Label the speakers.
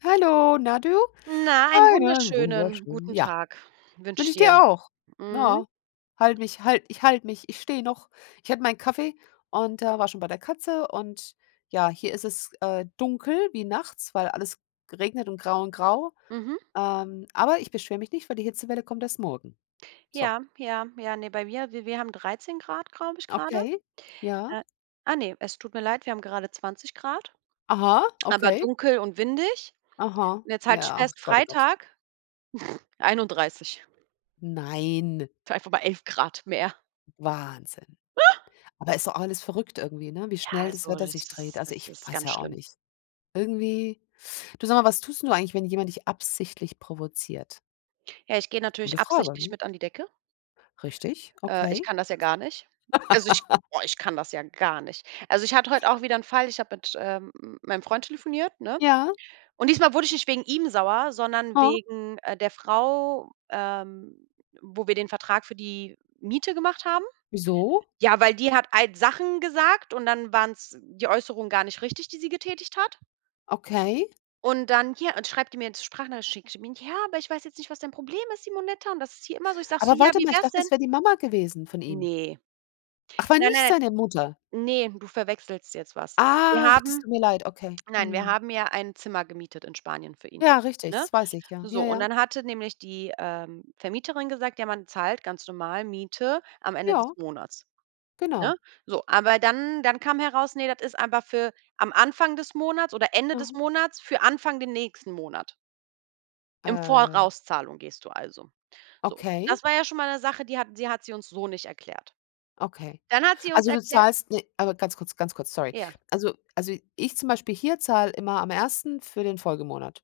Speaker 1: Hallo, na du.
Speaker 2: Na, einen
Speaker 1: Einen
Speaker 2: wunderschönen
Speaker 1: wunderschönen
Speaker 2: guten
Speaker 1: ja.
Speaker 2: Tag wünsche ich
Speaker 1: Wünsche ich
Speaker 2: dir.
Speaker 1: dir auch.
Speaker 2: Mhm.
Speaker 1: Na, halte mich halte ich halte mich ich stehe noch. Ich hatte meinen Kaffee und, äh, war schon bei der Katze und, ja, hier ist es, äh, dunkel wie nachts, weil alles geregnet und grau und grau.
Speaker 2: Mhm.
Speaker 1: Ähm, aber ich beschwere mich nicht, weil die Hitzewelle kommt erst morgen. So.
Speaker 2: Ja, ja, ja, ne, bei mir wir wir haben 13 C, glaube ich, grade.
Speaker 1: Okay, ja.
Speaker 2: Äh, ah, ne, es tut mir leid, wir haben gerade 20 C,
Speaker 1: Aha,
Speaker 2: aber
Speaker 1: okay.
Speaker 2: dunkel und windig.
Speaker 1: Aha.
Speaker 2: Und jetzt halt dich
Speaker 1: Ja.
Speaker 2: fest
Speaker 1: Gott, oh Gott.
Speaker 2: Freitag 31.
Speaker 1: Nein.
Speaker 2: If einfach mal 11 C mehr.
Speaker 1: Wahnsinn. Aber ist doch auch alles verrückt irgendwie, ne, wie
Speaker 2: Ja,
Speaker 1: schnell das
Speaker 2: also
Speaker 1: Wetter
Speaker 2: das
Speaker 1: sich dreht.
Speaker 2: ist
Speaker 1: Also,
Speaker 2: das
Speaker 1: ich
Speaker 2: ist
Speaker 1: weiß
Speaker 2: ganz
Speaker 1: ja auch
Speaker 2: schlimm.
Speaker 1: nicht. Irgendwie du, sag mal, was tust du eigentlich, wenn jemand dich absichtlich provoziert?
Speaker 2: Ja, ich gehe natürlich
Speaker 1: Gute Frage,
Speaker 2: absichtlich
Speaker 1: ne?
Speaker 2: mit an die Decke.
Speaker 1: Richtig?
Speaker 2: Äh, ich
Speaker 1: Okay.
Speaker 2: kann das ja gar nicht. Also, ich boah, ich kann das ja gar nicht. Also, ich hatte heute auch wieder 'n Fall, ich habe mit, ähm, m meinem Freund telefoniert, ne?
Speaker 1: Ja.
Speaker 2: Und diesmal wurde ich nicht wegen ihm sauer, sondern
Speaker 1: Aha.
Speaker 2: wegen, äh, der Frau, ähm, wo wir den Vertrag für die Miete gemacht haben.
Speaker 1: Wieso?
Speaker 2: Ja, weil die hat halt Sachen gesagt und dann waren's die Äußerungen gar nicht richtig, die sie getätigt hat.
Speaker 1: Okay.
Speaker 2: Und dann hier und schreibt die mir jetzt 'n Sprachnachricht schickt die mir: „Ja, aber ich weiß jetzt nicht, was dein Problem ist, Simonetta. Und das ist hier immer so.” Ich sage so:
Speaker 1: Aber
Speaker 2: „Ja,
Speaker 1: warte
Speaker 2: wie
Speaker 1: mal, ich
Speaker 2: wär's
Speaker 1: dachte,
Speaker 2: denn?”
Speaker 1: es wär die Mama gewesen von ihm.
Speaker 2: Ne.
Speaker 1: Ach, war
Speaker 2: Nein,
Speaker 1: nicht
Speaker 2: nein.
Speaker 1: seine Mutter?
Speaker 2: Ne, du verwechselst jetzt was. Wir
Speaker 1: Ach, das
Speaker 2: haben
Speaker 1: tut mir leid, okay,
Speaker 2: nein, wir
Speaker 1: mhm.
Speaker 2: haben ja ein Zimmer gemietet in Spanien für ihn,
Speaker 1: Ja, richtig,
Speaker 2: ne?
Speaker 1: das weiß ich, ja,
Speaker 2: So
Speaker 1: ja,
Speaker 2: und
Speaker 1: ja.
Speaker 2: dann hatte nämlich die, ähm, Vermieterin gesagt: „Ja, man zahlt ganz normal Miete am Ende des
Speaker 1: Ja.
Speaker 2: Monats”,
Speaker 1: Genau.
Speaker 2: ne? So, aber dann dann kam heraus, ne, das ist einfach für am Anfang des Monats oder Ende
Speaker 1: Aha.
Speaker 2: des Monats für Anfang den nächsten Monat. Im
Speaker 1: Äh.
Speaker 2: Vorauszahlung gehst du also. So,
Speaker 1: Okay.
Speaker 2: das war ja schon mal 'ne Sache, die hat sie hat sie uns so nicht erklärt.
Speaker 1: Okay.
Speaker 2: Dann hat sie uns
Speaker 1: Also, du
Speaker 2: erklärt
Speaker 1: zahlst, ne aber ganz kurz, ganz kurz, sorry.
Speaker 2: Ja.
Speaker 1: Also also, ich zum Beispiel hier zahle immer am 1. für den Folgemonat.